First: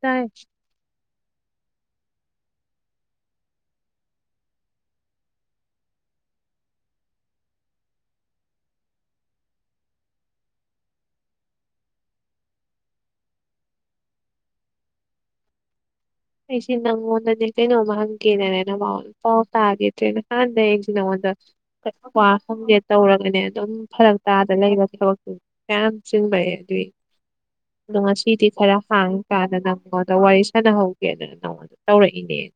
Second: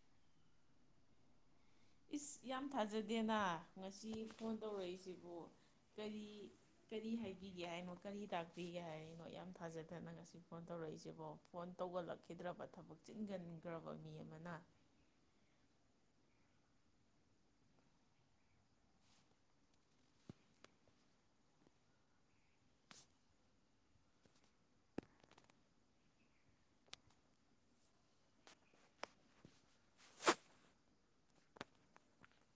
ꯇꯥꯏ ꯏꯁ ꯌꯥꯝ ꯊꯥꯖꯗꯦꯅꯥ ꯉꯁꯤ ꯐꯣꯟ ꯇꯧꯔꯛ ꯏꯁꯤꯕꯨ ꯀꯔꯤ ꯀꯔꯤ ꯍꯥꯏꯕꯤꯒꯦ ꯍꯥꯏꯅꯣ ꯀꯔꯤ ꯇꯥꯛꯄꯤꯒꯦ ꯍꯥꯏꯅꯣ ꯌꯥꯝ ꯊꯥꯖꯗꯦꯅꯥ ꯉꯁꯤ ꯐꯣꯟ ꯇꯧꯔꯛꯏꯁꯤꯕꯣ ꯐꯣꯟ ꯇꯧꯒꯜꯂꯛꯈꯤꯗꯔꯕ ꯊꯕꯛ ꯆꯤꯟꯒꯟꯒꯔꯕ ꯃꯤ ꯑꯃꯅ ꯑꯩꯁꯦ ꯅꯉꯣꯟꯗꯅꯦ ꯀꯩꯅꯣꯝꯃ ꯍꯪꯒꯦꯅꯅꯦ ꯅꯋꯥ ꯅꯄꯥꯎ ꯇꯥꯒꯤꯗꯔꯦꯅ ꯅꯍꯥꯟꯗꯩ ꯑꯩꯁꯦ ꯅꯉꯣꯟꯗ ꯋꯥ ꯍꯪꯒꯦ ꯇꯧꯔꯕꯅꯦ ꯑꯗꯨꯝ ꯐꯔꯛ ꯇꯥꯗꯅ ꯂꯩꯔꯕ ꯊꯕꯛ ꯃꯌꯥꯝ ꯆꯤꯟꯕꯩ ꯑꯗꯨꯏ ꯑꯗꯣ ꯉꯁꯤꯗꯤ ꯈꯔ ꯍꯥꯡꯉ ꯀꯥꯟꯗ ꯑꯃꯨꯛ ꯋꯥꯔꯤ ꯁꯥꯅꯍꯧ ꯒꯦꯅ ꯇꯧꯔꯛ ꯏꯅꯦ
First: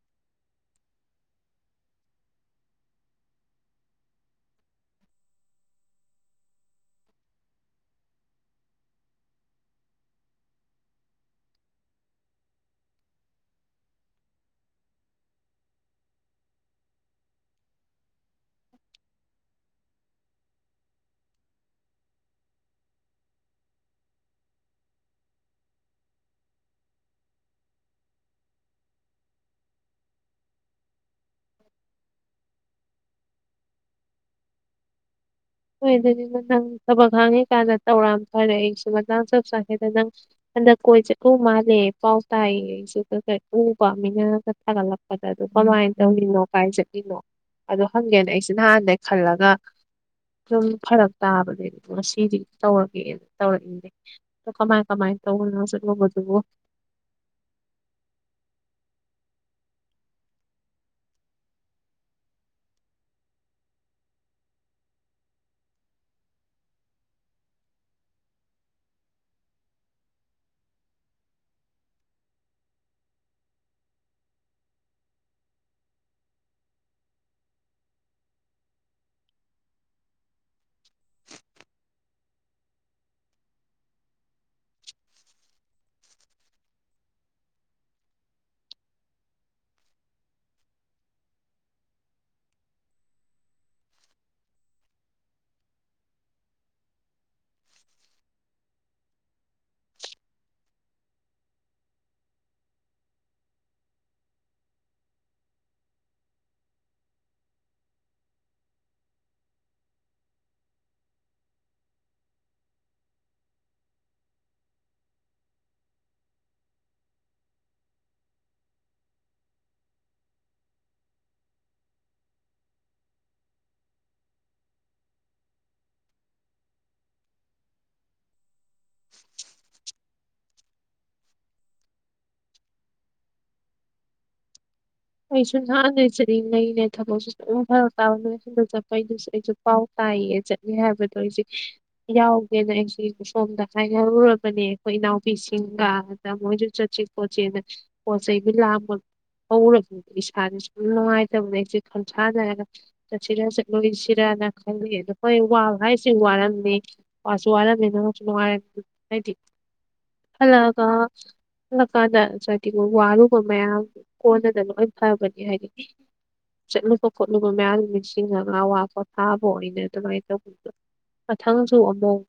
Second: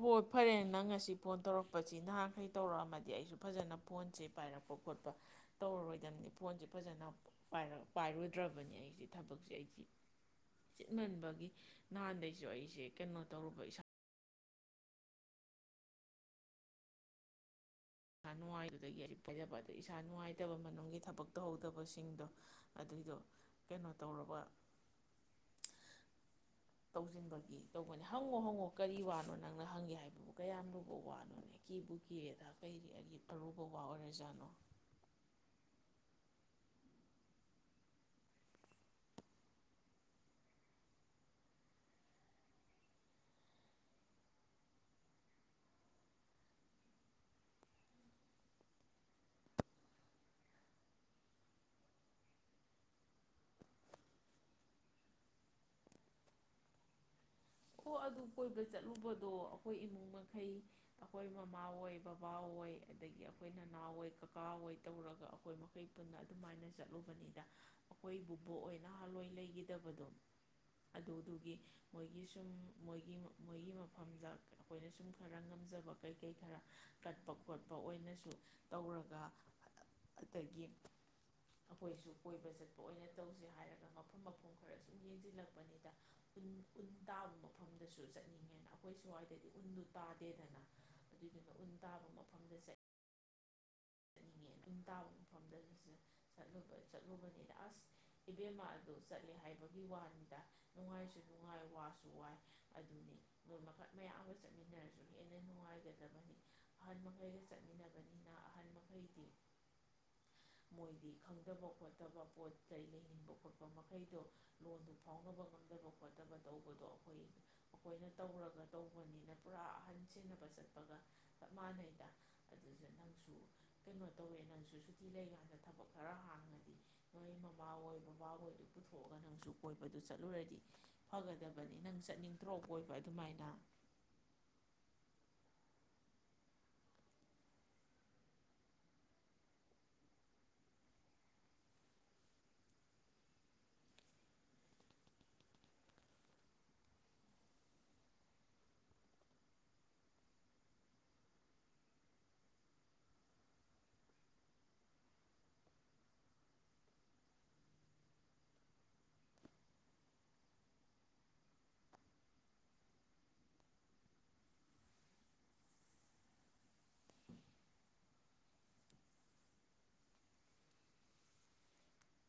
ꯍꯣ ꯐꯔꯦ ꯅꯪ ꯉꯁꯤ ꯐꯣꯟ ꯇꯧꯔꯛꯄꯁꯤꯅ ꯑꯩ ꯇꯧꯔꯛ ꯑꯝꯃꯗꯤ ꯐꯖꯅ ꯐꯣꯟꯁꯦ ꯄꯥꯏꯔꯛꯄ ꯈꯣꯠꯄ ꯇꯧꯔꯔꯣꯏꯗꯕꯅꯤ ꯐꯣꯟꯁꯦ ꯐꯖꯅ ꯄꯥꯏꯔꯨꯗꯔꯕꯅꯤ ꯑꯩꯁꯦ ꯊꯕꯛꯁꯦ ꯑꯩꯁꯦ ꯆꯤꯟꯃꯟꯕꯒꯤ ꯅꯍꯥꯟꯗꯩꯁꯨ ꯑꯩꯁꯦ ꯀꯩꯅꯣ ꯇꯧꯔꯨꯕ ꯏꯁꯥ ꯏꯁꯥ ꯅꯨꯡꯉꯥꯏꯇꯕꯊꯕꯛ ꯇꯧꯍꯧꯗꯕ ꯁꯤꯡꯗꯣ ꯑꯗꯨꯗꯣ ꯀꯩꯅꯣ ꯇꯧꯔꯨꯕ ꯇꯧꯁꯤꯟꯕꯒꯤ ꯇꯧꯕꯅꯦ ꯍꯪꯉꯣ ꯍꯪꯉꯣ ꯀꯔꯤ ꯋꯥꯅꯣ ꯅꯪꯅ ꯍꯪꯒꯦ ꯍꯥꯏꯗꯨꯕꯨ ꯀꯌꯥꯝ ꯂꯨꯕ ꯋꯥꯅꯣꯅꯦ ꯀꯤꯕꯨ ꯀꯤꯔꯦꯗ ꯑꯩꯗꯤ ꯑꯔꯨꯕ ꯋꯥ ꯑꯣꯏꯔ ꯖꯥꯠꯅꯣ [unintelligible] ꯁꯨꯝ ꯐꯔꯛ ꯇꯥꯕꯒꯤ ꯉꯁꯤꯗꯤ ꯇꯧꯔꯒꯦꯅ ꯇꯧꯔꯛ ꯏꯅꯦ ꯑꯗꯣ ꯀꯃꯥꯏ ꯀꯃꯥꯏ ꯇꯧꯕꯅꯣ ꯆꯠꯂꯨꯕꯗꯨꯕꯣ ꯍꯣ ꯑꯗꯨ ꯀꯣꯏꯕ ꯆꯠꯂꯨꯕꯗꯣ ꯑꯈꯣꯏ ꯏꯃꯨꯡ ꯃꯈꯩ ꯑꯈꯣꯏ ꯃꯃꯥ ꯍꯣꯏ ꯕꯕꯥ ꯍꯣꯏ ꯑꯗꯒꯤ ꯑꯈꯣꯏ ꯅꯅꯥꯎ ꯍꯣꯏ ꯀꯀꯥ ꯍꯣꯏ ꯇꯧꯔꯒ ꯑꯈꯣꯏ ꯃꯈꯩ ꯄꯨꯟꯅ ꯑꯗꯨꯃꯥꯏꯅ ꯆꯠꯂꯨꯕꯅꯤꯗ ꯑꯈꯣꯏ ꯕꯣꯕꯣꯛ ꯍꯣꯏꯅ ꯅꯍꯥꯜꯋꯣꯏ ꯂꯩꯒꯤꯗꯕꯗꯣ ꯑꯗꯨꯗꯨꯒꯤ ꯃꯣꯏꯒꯤ ꯁꯨꯝ ꯃꯣꯏꯒꯤ ꯃꯣꯏꯒꯤ ꯃꯐꯝꯗ ꯑꯈꯣꯏꯅ ꯁꯨꯝ ꯈꯔ ꯉꯝꯖꯕ ꯀꯩ ꯀꯩ ꯈꯔ ꯀꯠꯄ ꯈꯣꯠꯄ ꯑꯣꯏꯅꯁꯨ ꯇꯧꯔꯒ ꯑꯗꯒꯤ ꯑꯈꯣꯏꯁꯨ ꯀꯣꯏꯕ ꯆꯠꯄ ꯑꯣꯏꯅ ꯇꯧꯔꯒ ꯍꯥꯏꯔꯒ ꯃꯐꯝ ꯃꯐꯝ ꯈꯔ ꯁꯨꯝ ꯌꯦꯡꯖꯤꯜꯂꯛꯄꯅꯤꯗ ꯇꯥꯕ ꯃꯐꯝꯗꯁꯨ ꯆꯠꯅꯤꯡꯉꯦ ꯑꯈꯣꯏ ꯁ꯭ꯋꯥꯏꯗꯗꯤ ꯈꯨꯜꯗꯨ ꯇꯥꯗꯦꯗꯅ ꯑꯗꯨꯗꯨꯅ ꯎꯟ ꯇꯥꯕ ꯃꯐꯝꯗꯁ ꯆꯠ ꯎꯟ ꯇꯥꯕ ꯃꯐꯝꯗꯁꯨ ꯆꯠꯂꯨꯕꯅꯤꯗ ꯑꯁ ꯏꯕꯦꯝꯃ ꯑꯗꯣ ꯆꯠꯂꯦ ꯍꯥꯏꯕꯒꯤ ꯋꯥꯅꯤꯗ ꯅꯨꯡꯉꯥꯏꯁꯨ ꯅꯨꯡꯉꯥꯏ ꯋꯥꯁꯨ ꯋꯥꯏ ꯑꯗꯨꯅꯦ ꯅꯣꯏ ꯃꯈꯜ ꯃꯌꯥꯝꯒ ꯆꯠꯃꯤꯟꯅꯔꯁꯨ ꯍꯦꯟꯅ ꯅꯨꯡꯉꯥꯏꯒꯗꯕꯅꯦ ꯑꯍꯜ ꯃꯈꯩꯒ ꯆꯠꯃꯤꯟꯅꯕꯅꯤꯅ ꯑꯍꯜ ꯃꯈꯩꯗꯤ ꯃꯣꯏꯗꯤ ꯈꯪꯗꯕ ꯈꯣꯠꯇꯕ ꯄꯣꯠ ꯂꯩꯅꯤꯡꯕ ꯃꯈꯩꯗꯣ ꯂꯣꯟꯗꯣ ꯐꯥꯎꯅꯕꯉꯝꯗꯕ ꯈꯣꯠꯇꯕ ꯇꯧꯕꯗꯣ ꯑꯈꯣꯏꯅ ꯇꯧꯔꯒ ꯇꯧꯕꯅꯤꯅ ꯄꯨꯔꯥ ꯑꯍꯟ ꯁꯦꯟꯅꯕ ꯆꯠꯄꯒ ꯆꯞ ꯃꯥꯅꯩꯗ ꯑꯗꯨꯗ ꯅꯪꯁꯨ ꯀꯩꯅꯣ ꯇꯧꯋꯦ ꯅꯪꯁꯨ ꯁꯨꯇꯤ ꯂꯩ ꯀꯣꯟꯗ ꯊꯕꯛ ꯈꯔ ꯍꯥꯡꯉꯗꯤ ꯅꯣꯏ ꯃꯃꯥ ꯍꯣꯏ ꯕꯕꯥ ꯍꯣꯏ ꯄꯨꯊꯣꯛꯂꯒ ꯅꯪꯁꯨ ꯀꯣꯏꯕꯗꯨ ꯆꯠꯂꯨꯔꯗꯤ ꯐꯒꯗꯕꯅꯤ [unintelligible] ꯆꯠꯅꯤꯡꯗ꯭ꯔꯣ ꯀꯣꯏꯕ ꯑꯗꯨ ꯃꯥꯏꯅ ꯑꯩꯁꯨ ꯅꯍꯥꯟꯗꯩ ꯆꯠꯅꯤꯡ ꯂꯩꯅꯦ ꯊꯕꯛꯁꯨ ꯁꯨꯝ ꯐꯔꯛ ꯇꯥꯕ [unintelligible] ꯆꯠꯄꯩꯗꯨꯁꯨ ꯑꯩꯁꯨ ꯄꯥꯎ ꯇꯥꯏꯌꯦ ꯆꯠꯂꯤ ꯍꯥꯏꯕꯗꯣ ꯑꯩꯁꯦ ꯌꯥꯎꯒꯦꯅ ꯑꯩꯁꯦ ꯁꯣꯝꯗ ꯍꯥꯏꯅꯔꯨꯔꯕꯅꯦ ꯑꯈꯣꯏ ꯏꯅꯥꯎꯄꯤꯁꯤꯡꯒ ꯑꯗ ꯃꯣꯏꯁꯨ ꯆꯠꯁꯦ ꯈꯣꯠꯁꯦꯅ ꯄꯣꯠꯆꯩꯕꯨ ꯂꯥꯡꯍꯧꯔ ꯏꯁꯥꯗꯤ ꯁꯨꯝ ꯅꯨꯡꯉꯥꯏꯇꯕꯗꯣ ꯏꯆꯦ ꯈꯟꯁꯥꯅꯔꯒ ꯆꯠꯁꯤꯔ ꯆꯠꯂꯣꯏꯁꯤꯔꯅ ꯈꯜꯂꯤ ꯑꯗꯣ ꯍꯤꯏ ꯋꯥꯕ ꯍꯥꯏꯁꯦ ꯋꯥꯔꯝꯅꯤ ꯋꯥꯁꯨ ꯋꯥꯔꯝꯅꯤ ꯑꯗꯣ ꯅꯨꯡꯁꯨ ꯅꯨꯡꯉꯥꯏ [unintelligible] ꯍꯜꯂꯛꯑꯒ ꯍꯜꯂꯛꯑꯀꯟꯗ [unintelligible] ꯋꯥꯔꯨꯕ ꯃꯌꯥꯝ [unintelligible] [unintelligible] ꯍꯥꯏꯗꯤ ꯆꯠꯂꯨꯕ ꯈꯣꯠꯂꯨꯕ ꯃꯌꯥꯝ ꯅꯤꯡꯁꯤꯡꯉꯒ ꯑꯋꯥ ꯄꯣꯊꯥꯕꯥ ꯑꯣꯏꯅ ꯑꯗꯨꯃꯥꯏ ꯇꯧꯈꯤꯕꯗꯣ ꯃꯊꯪꯁꯨ ꯑꯃꯨꯛ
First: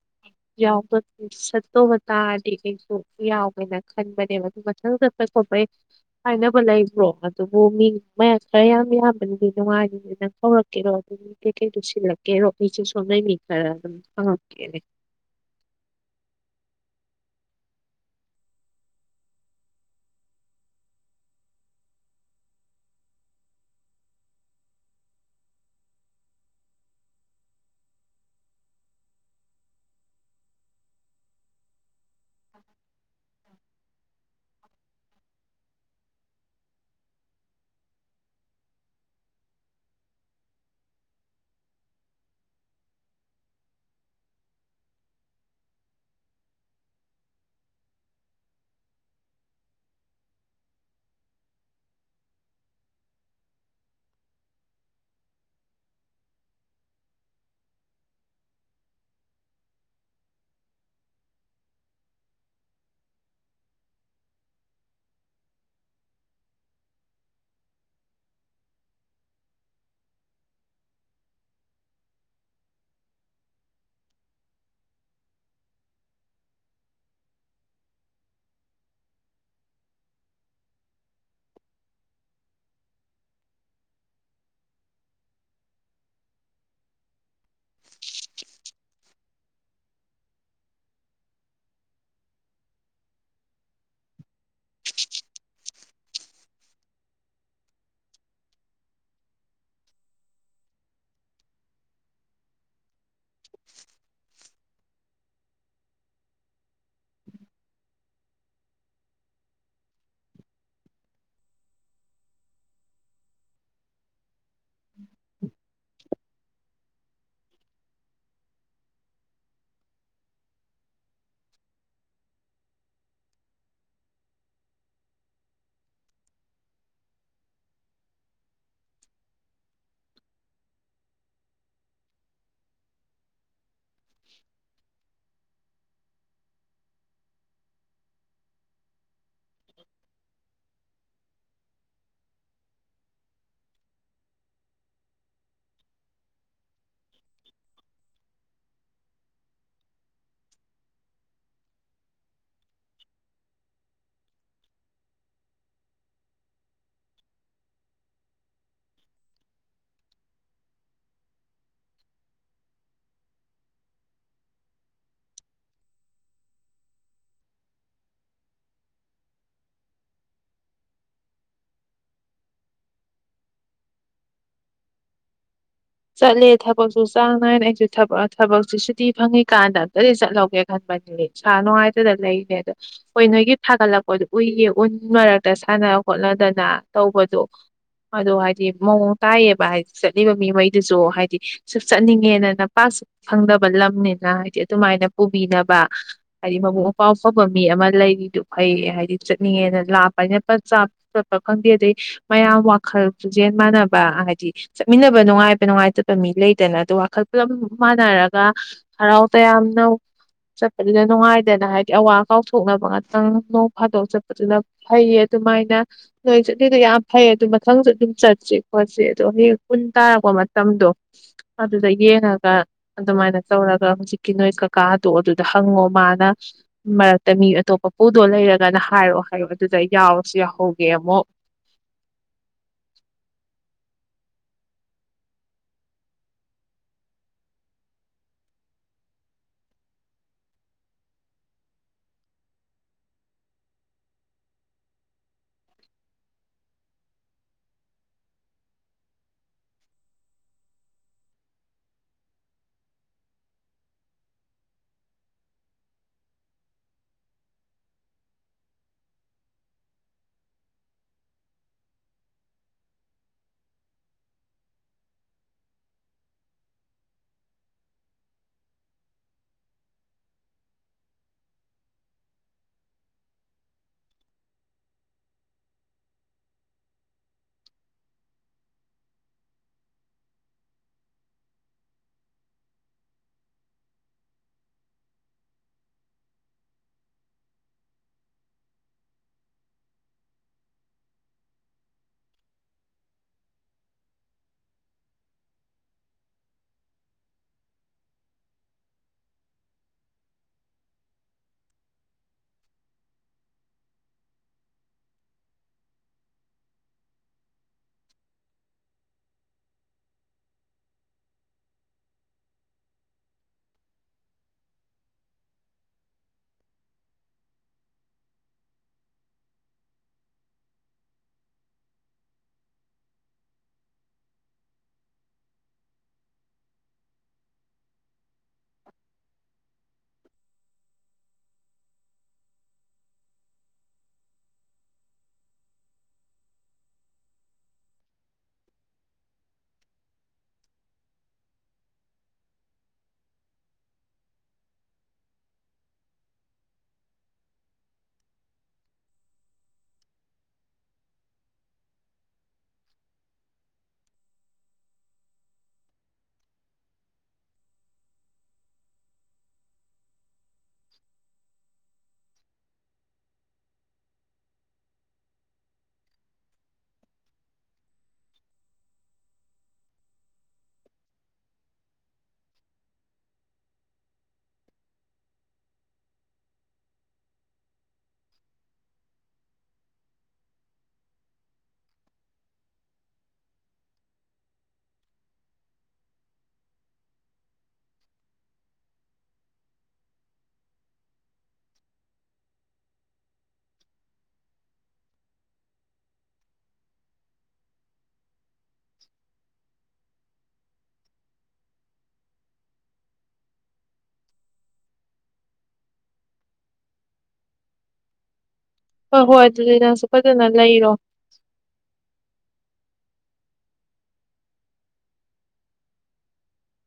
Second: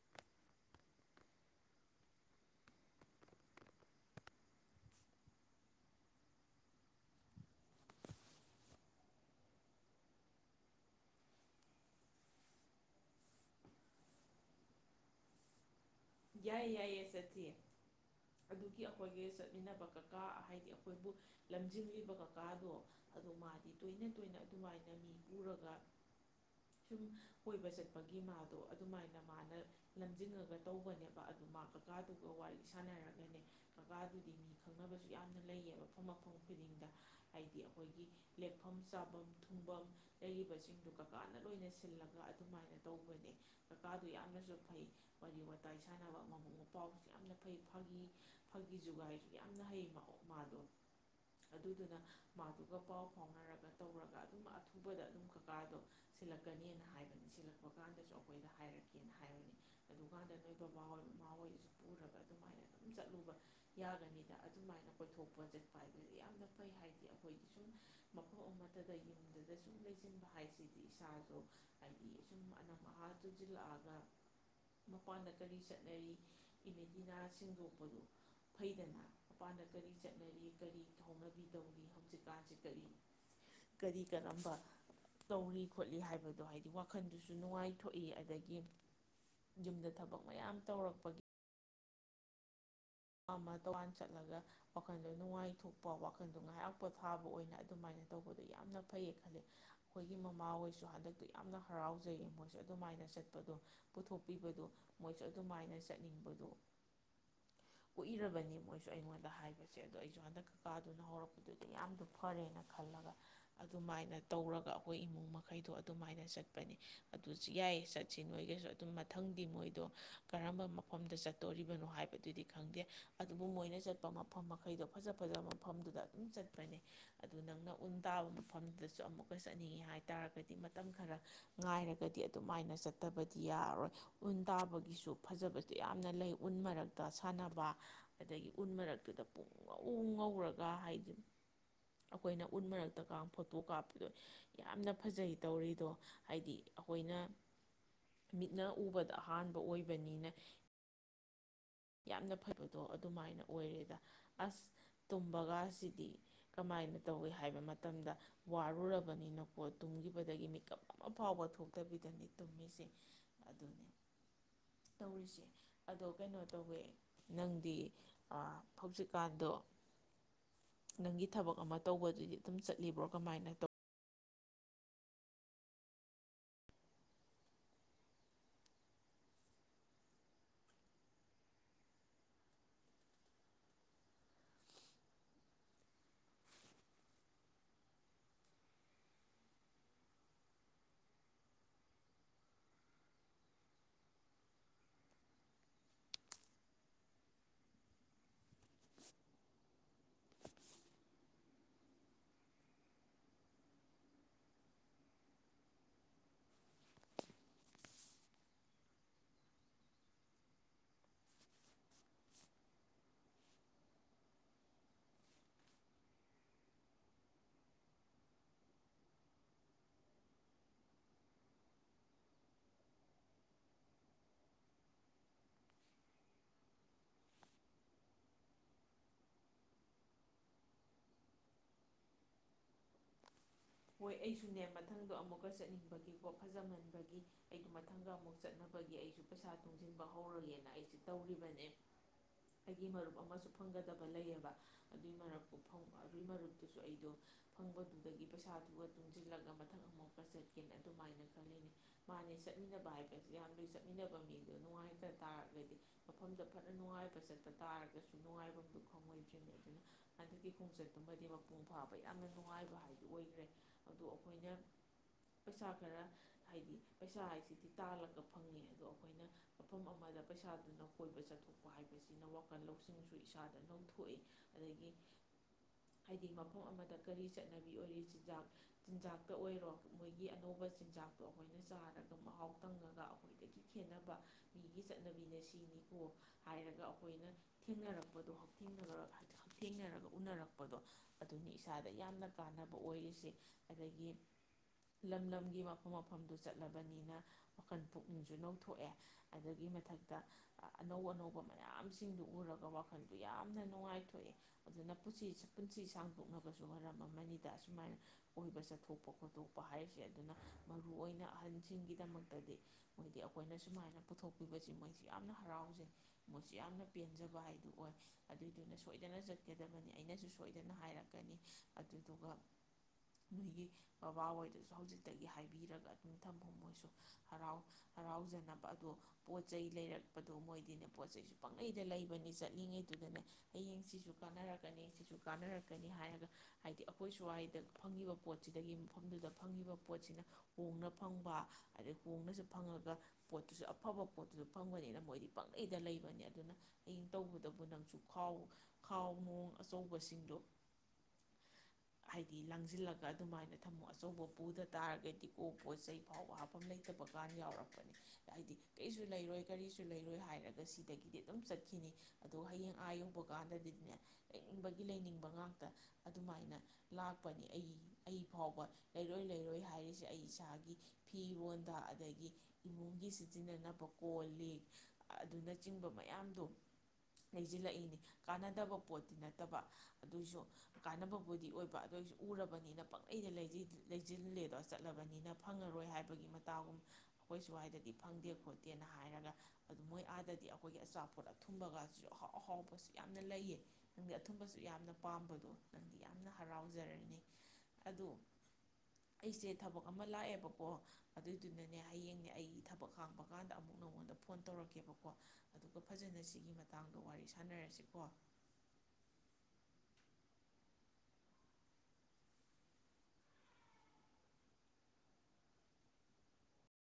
ꯌꯥꯎꯕ ꯆꯠꯇꯧꯕ ꯇꯥꯔꯗꯤ ꯑꯩꯁꯨ ꯌꯥꯎꯒꯦꯅ ꯈꯟꯕꯅꯦ ꯑꯗꯨ ꯃꯊꯪ ꯆꯠꯄ ꯈꯣꯠꯄꯩ ꯍꯥꯏꯅꯕ ꯂꯩꯕ꯭ꯔꯣ [unintelligible] ꯌꯥꯏꯌꯦ ꯌꯥꯏꯌꯦ ꯆꯠꯁꯤ ꯐꯗꯨꯒꯤ ꯑꯈꯣꯏꯒꯤ ꯆꯠꯃꯤꯟꯅꯕ ꯀꯀꯥ ꯍꯥꯏꯗꯤ ꯑꯈꯣꯏꯕꯨ ꯂꯝꯖꯤꯡꯂꯤꯕ ꯀꯀꯥꯗꯣ ꯑꯗꯣ ꯃꯥꯗꯤ ꯇꯣꯏꯅ ꯇꯣꯏꯅ ꯑꯗꯨꯃꯥꯏꯅ ꯃꯤ ꯄꯨꯔꯒ ꯁꯨꯝ ꯀꯣꯏꯕ ꯆꯠꯄꯒꯤ ꯃꯥꯗꯣ ꯑꯗꯨꯃꯥꯏꯅ ꯃꯥꯅ ꯂꯝꯖꯤꯡꯉꯒ ꯇꯧꯕ [inaudible] [inaudible] [inaudible] [inaudible] ꯃꯌꯥꯝ ꯇꯧꯔꯛꯄꯗꯣ [unintelligible] ꯆꯠꯂꯒ ꯋꯥꯈꯜꯗꯣ ꯅꯨꯡꯉꯥꯏꯊꯣꯛꯄ ꯋꯥꯈꯜꯗꯣ ꯉꯥꯏꯍꯥꯛ ꯄꯣꯊꯥꯕ ꯑꯣꯏꯅ ꯑꯗꯨꯃꯥꯏꯅ ꯇꯧꯕꯗꯣ ꯌꯥꯝꯅ ꯐꯌꯦ ꯑꯈꯣꯏꯒꯤ ꯃꯃꯥ ꯍꯣꯏꯁꯨ ꯍꯟꯗꯛꯇꯤ ꯌꯥꯝꯅ ꯍꯔꯥꯎꯖꯩꯌꯦ ꯃꯣꯏꯁꯦ ꯑꯗꯨꯃꯥꯏꯅ [inaudible] ꯃꯣꯏꯖꯨ ꯑꯗꯨꯃꯥꯏꯅ ꯆꯠꯅꯤꯡꯕꯗꯣ ꯀꯨꯏꯔꯕꯅꯤ ꯃꯣꯏꯁꯨ ꯑꯩꯉꯣꯟꯗ ꯍꯥꯏꯕꯁꯦ ꯑꯗꯣ ꯑꯩꯁꯨ ꯍꯟꯗꯛ ꯀꯥꯀꯥ ꯗꯨꯅ ꯍꯧꯔꯛꯄꯗꯨꯗ ꯌꯥꯝꯅ ꯐꯔꯦꯅ ꯈꯜꯂꯒ ꯑꯗꯨꯃꯥꯏꯅ ꯇꯧꯔꯒ ꯑꯈꯣꯏ ꯏꯃꯨꯡ ꯃꯈꯩꯗꯣ ꯑꯗꯨ ꯃꯥꯏꯅ ꯄꯅꯤ ꯑꯗꯨꯁꯨ ꯌꯥꯏꯌꯦ ꯆꯠꯁꯤ ꯅꯣꯏꯒꯁꯨ ꯑꯗꯨꯝ ꯃꯊꯪꯗꯤ ꯃꯣꯏꯗꯣ ꯀꯔꯝꯕ ꯃꯐꯝ ꯆꯠꯇꯣꯔꯤꯕꯅꯣ ꯍꯥꯏꯕꯗꯨꯗꯤ ꯈꯪꯗꯦ ꯑꯗꯨꯕꯨ ꯃꯣꯏꯅ ꯆꯠꯄ ꯃꯐꯝ ꯃꯈꯩꯗꯣꯐꯖ ꯐꯖꯕ ꯃꯐꯝꯗꯨꯗ ꯑꯗꯨꯝ ꯆꯠꯄꯅꯦ ꯑꯗꯣ ꯅꯪꯅ ꯎꯟ ꯇꯥꯕ ꯃꯐꯝꯗꯁꯨ ꯑꯃꯨꯛꯀ ꯆꯠꯅꯤꯡꯉꯦ ꯍꯥꯏ ꯇꯥꯔꯗꯤ ꯃꯇꯝ ꯈꯔ ꯉꯥꯏꯔꯒꯗꯤ ꯑꯗꯨꯝꯃꯥꯏꯅ ꯆꯠꯇꯕꯗꯤ ꯌꯥꯔꯔꯣꯏ ꯎꯟ ꯇꯥꯕꯒꯤꯁꯨ ꯐꯖꯕꯗꯤ ꯌꯥꯝꯅ ꯂꯩ ꯎꯟ ꯃꯔꯛꯇ [unintelligible] ꯑꯗꯒꯤ ꯎꯟ ꯃꯔꯛꯇꯨꯗ ꯄꯨꯡꯉꯧ ꯉꯧꯔꯒ ꯍꯥꯏꯖꯦ ꯑꯈꯣꯏꯅ ꯎꯟ ꯃꯔꯛꯇꯒ ꯐꯣꯇꯣ ꯀꯥꯝꯄꯗꯣ ꯌꯥꯝꯅ ꯐꯖꯩ ꯇꯧꯔꯤꯗꯣ ꯍꯥꯏꯗꯤ ꯑꯈꯣꯏꯅ ꯃꯤꯠꯅ ꯎꯕꯗ ꯑꯍꯥꯟꯕ ꯑꯣꯏꯕꯅꯤꯅ ꯌꯥꯝꯅ ꯐꯕꯗꯣ ꯑꯗꯨꯃꯥꯏꯅ ꯑꯣꯏꯔꯦꯗ ꯑꯁ ꯇꯨꯝꯕ ꯒꯥꯁꯤꯗꯤ ꯀꯃꯥꯏꯅ ꯇꯧꯏ ꯍꯥꯏꯕ ꯃꯇꯝꯗ ꯋꯥꯔꯨꯔꯕꯅꯤꯅꯀꯣ ꯇꯨꯒꯤꯕꯗꯒꯤ ꯃꯤꯀꯞ ꯑꯃ ꯐꯥꯎꯕ ꯊꯣꯛꯕꯤꯗꯅꯦ ꯇꯨꯝꯃꯤꯁꯦ ꯑꯗꯩꯅꯦ ꯇꯧꯔꯤꯁꯦ ꯑꯗꯨ ꯀꯩꯅꯣ [unintelligible] ꯅꯪꯗꯤ ꯑꯥ ꯍꯧꯖꯥꯛꯀꯥꯟꯗꯣ ꯅꯪꯒꯤ ꯊꯕꯛ ꯑꯃ ꯇꯧꯕꯗꯨꯗꯤ ꯗꯨꯝ ꯆꯠꯂꯤꯕꯣ ꯀꯃꯥꯏꯅ ꯇꯧ ꯆꯠꯂꯦ ꯊꯕꯛꯁꯨ ꯆꯥꯡ ꯅꯥꯏꯅ [unintelligible] ꯊꯕꯛꯁꯦ ꯁꯨꯇꯤ ꯐꯪꯏ ꯀꯥꯟꯗ ꯑꯝꯇꯗꯤ ꯆꯠꯍꯧꯒꯦ ꯈꯟꯕꯅꯦ ꯁꯥ ꯅꯨꯡꯉꯥꯏꯇꯗ ꯂꯩꯅꯦ ꯑꯗꯣ ꯍꯣꯏ ꯅꯣꯏꯒꯤ ꯊꯥꯒꯠꯂꯛꯄꯗꯣ ꯎꯏꯌꯦ ꯎꯟ ꯃꯔꯛꯇ ꯁꯥꯟꯅ ꯈꯣꯠꯅꯗꯅ ꯇꯧꯕꯗꯣ ꯑꯗꯣ ꯍꯥꯏꯗꯤ ꯃꯑꯣꯡ ꯇꯥꯏꯌꯦꯕ ꯍꯥꯏꯗꯤ ꯆꯠꯂꯤꯕ ꯃꯤ ꯈꯩ ꯗꯨꯁꯨ ꯍꯥꯏꯗꯤ ꯆꯠꯅꯤꯡꯉꯦꯅꯅ [unintelligible] ꯐꯪꯗꯕ ꯂꯝꯅꯤꯅ ꯍꯥꯏꯗꯤ ꯗꯨꯃꯥꯏꯅ ꯄꯨꯕꯤꯅꯕ ꯍꯥꯏꯗꯤ ꯃꯕꯨꯛ ꯃꯄꯥꯟ ꯐꯕ ꯃꯤ ꯑꯝ ꯂꯩꯔꯤꯗꯨ ꯐꯩꯌꯦ ꯍꯥꯏꯗꯤ ꯆꯠꯅꯤꯡꯉꯦꯅ ꯂꯥꯞꯄꯅꯤꯅ [unintelligible] ꯈꯪꯗꯦ ꯑꯗꯩ ꯃꯌꯥꯝ ꯋꯥꯈꯜ ꯄꯨꯛꯆꯦꯜ ꯃꯥꯟꯅꯕ ꯍꯥꯏꯗꯤ ꯆꯠꯃꯤꯟꯅꯕ ꯅꯨꯡꯉꯥꯏ ꯅꯨꯡꯉꯥꯏꯇꯕ ꯃꯤ ꯂꯩꯗꯅ ꯑꯗꯨ ꯋꯥꯈꯜ ꯄꯨꯂꯞ ꯃꯥꯟꯅꯔꯒ ꯍꯔꯥꯎꯕ ꯇꯌꯥꯝꯅ ꯆꯠꯄꯅꯤꯅ ꯅꯨꯡꯉꯥꯏꯗꯅ ꯍꯥꯏꯗꯤ ꯑꯋꯥ ꯀꯥꯎꯊꯣꯛꯅꯕ ꯉꯥꯛꯇꯪ ꯅꯣꯡ ꯐꯥꯗꯣꯛ ꯆꯠꯄꯖꯤꯅ ꯐꯩꯌꯦ ꯑꯗꯨꯃꯥꯏꯅ ꯅꯣꯏ ꯆꯠꯂꯤꯗꯣ ꯌꯥꯝ ꯐꯩꯌꯦ ꯑꯗꯨ ꯃꯊꯪ ꯖꯨꯠ ꯑꯗꯨꯝ ꯆꯠꯁꯤ ꯈꯣꯠꯁꯤꯗꯨ ꯌꯍꯦꯡ ꯎꯟ ꯇꯥꯔꯀꯣ [unintelligible] [inaudible] [inaudible] [inaudible] [inaudible] [inaudible] [inaudible] [inaudible] [inaudible] [inaudible] [inaudible] [inaudible] [inaudible] ꯍꯣꯏ ꯍꯣꯏ ꯑꯗꯨꯗꯤ ꯅꯪꯁꯨ ꯐꯖꯅ ꯂꯩꯔꯣ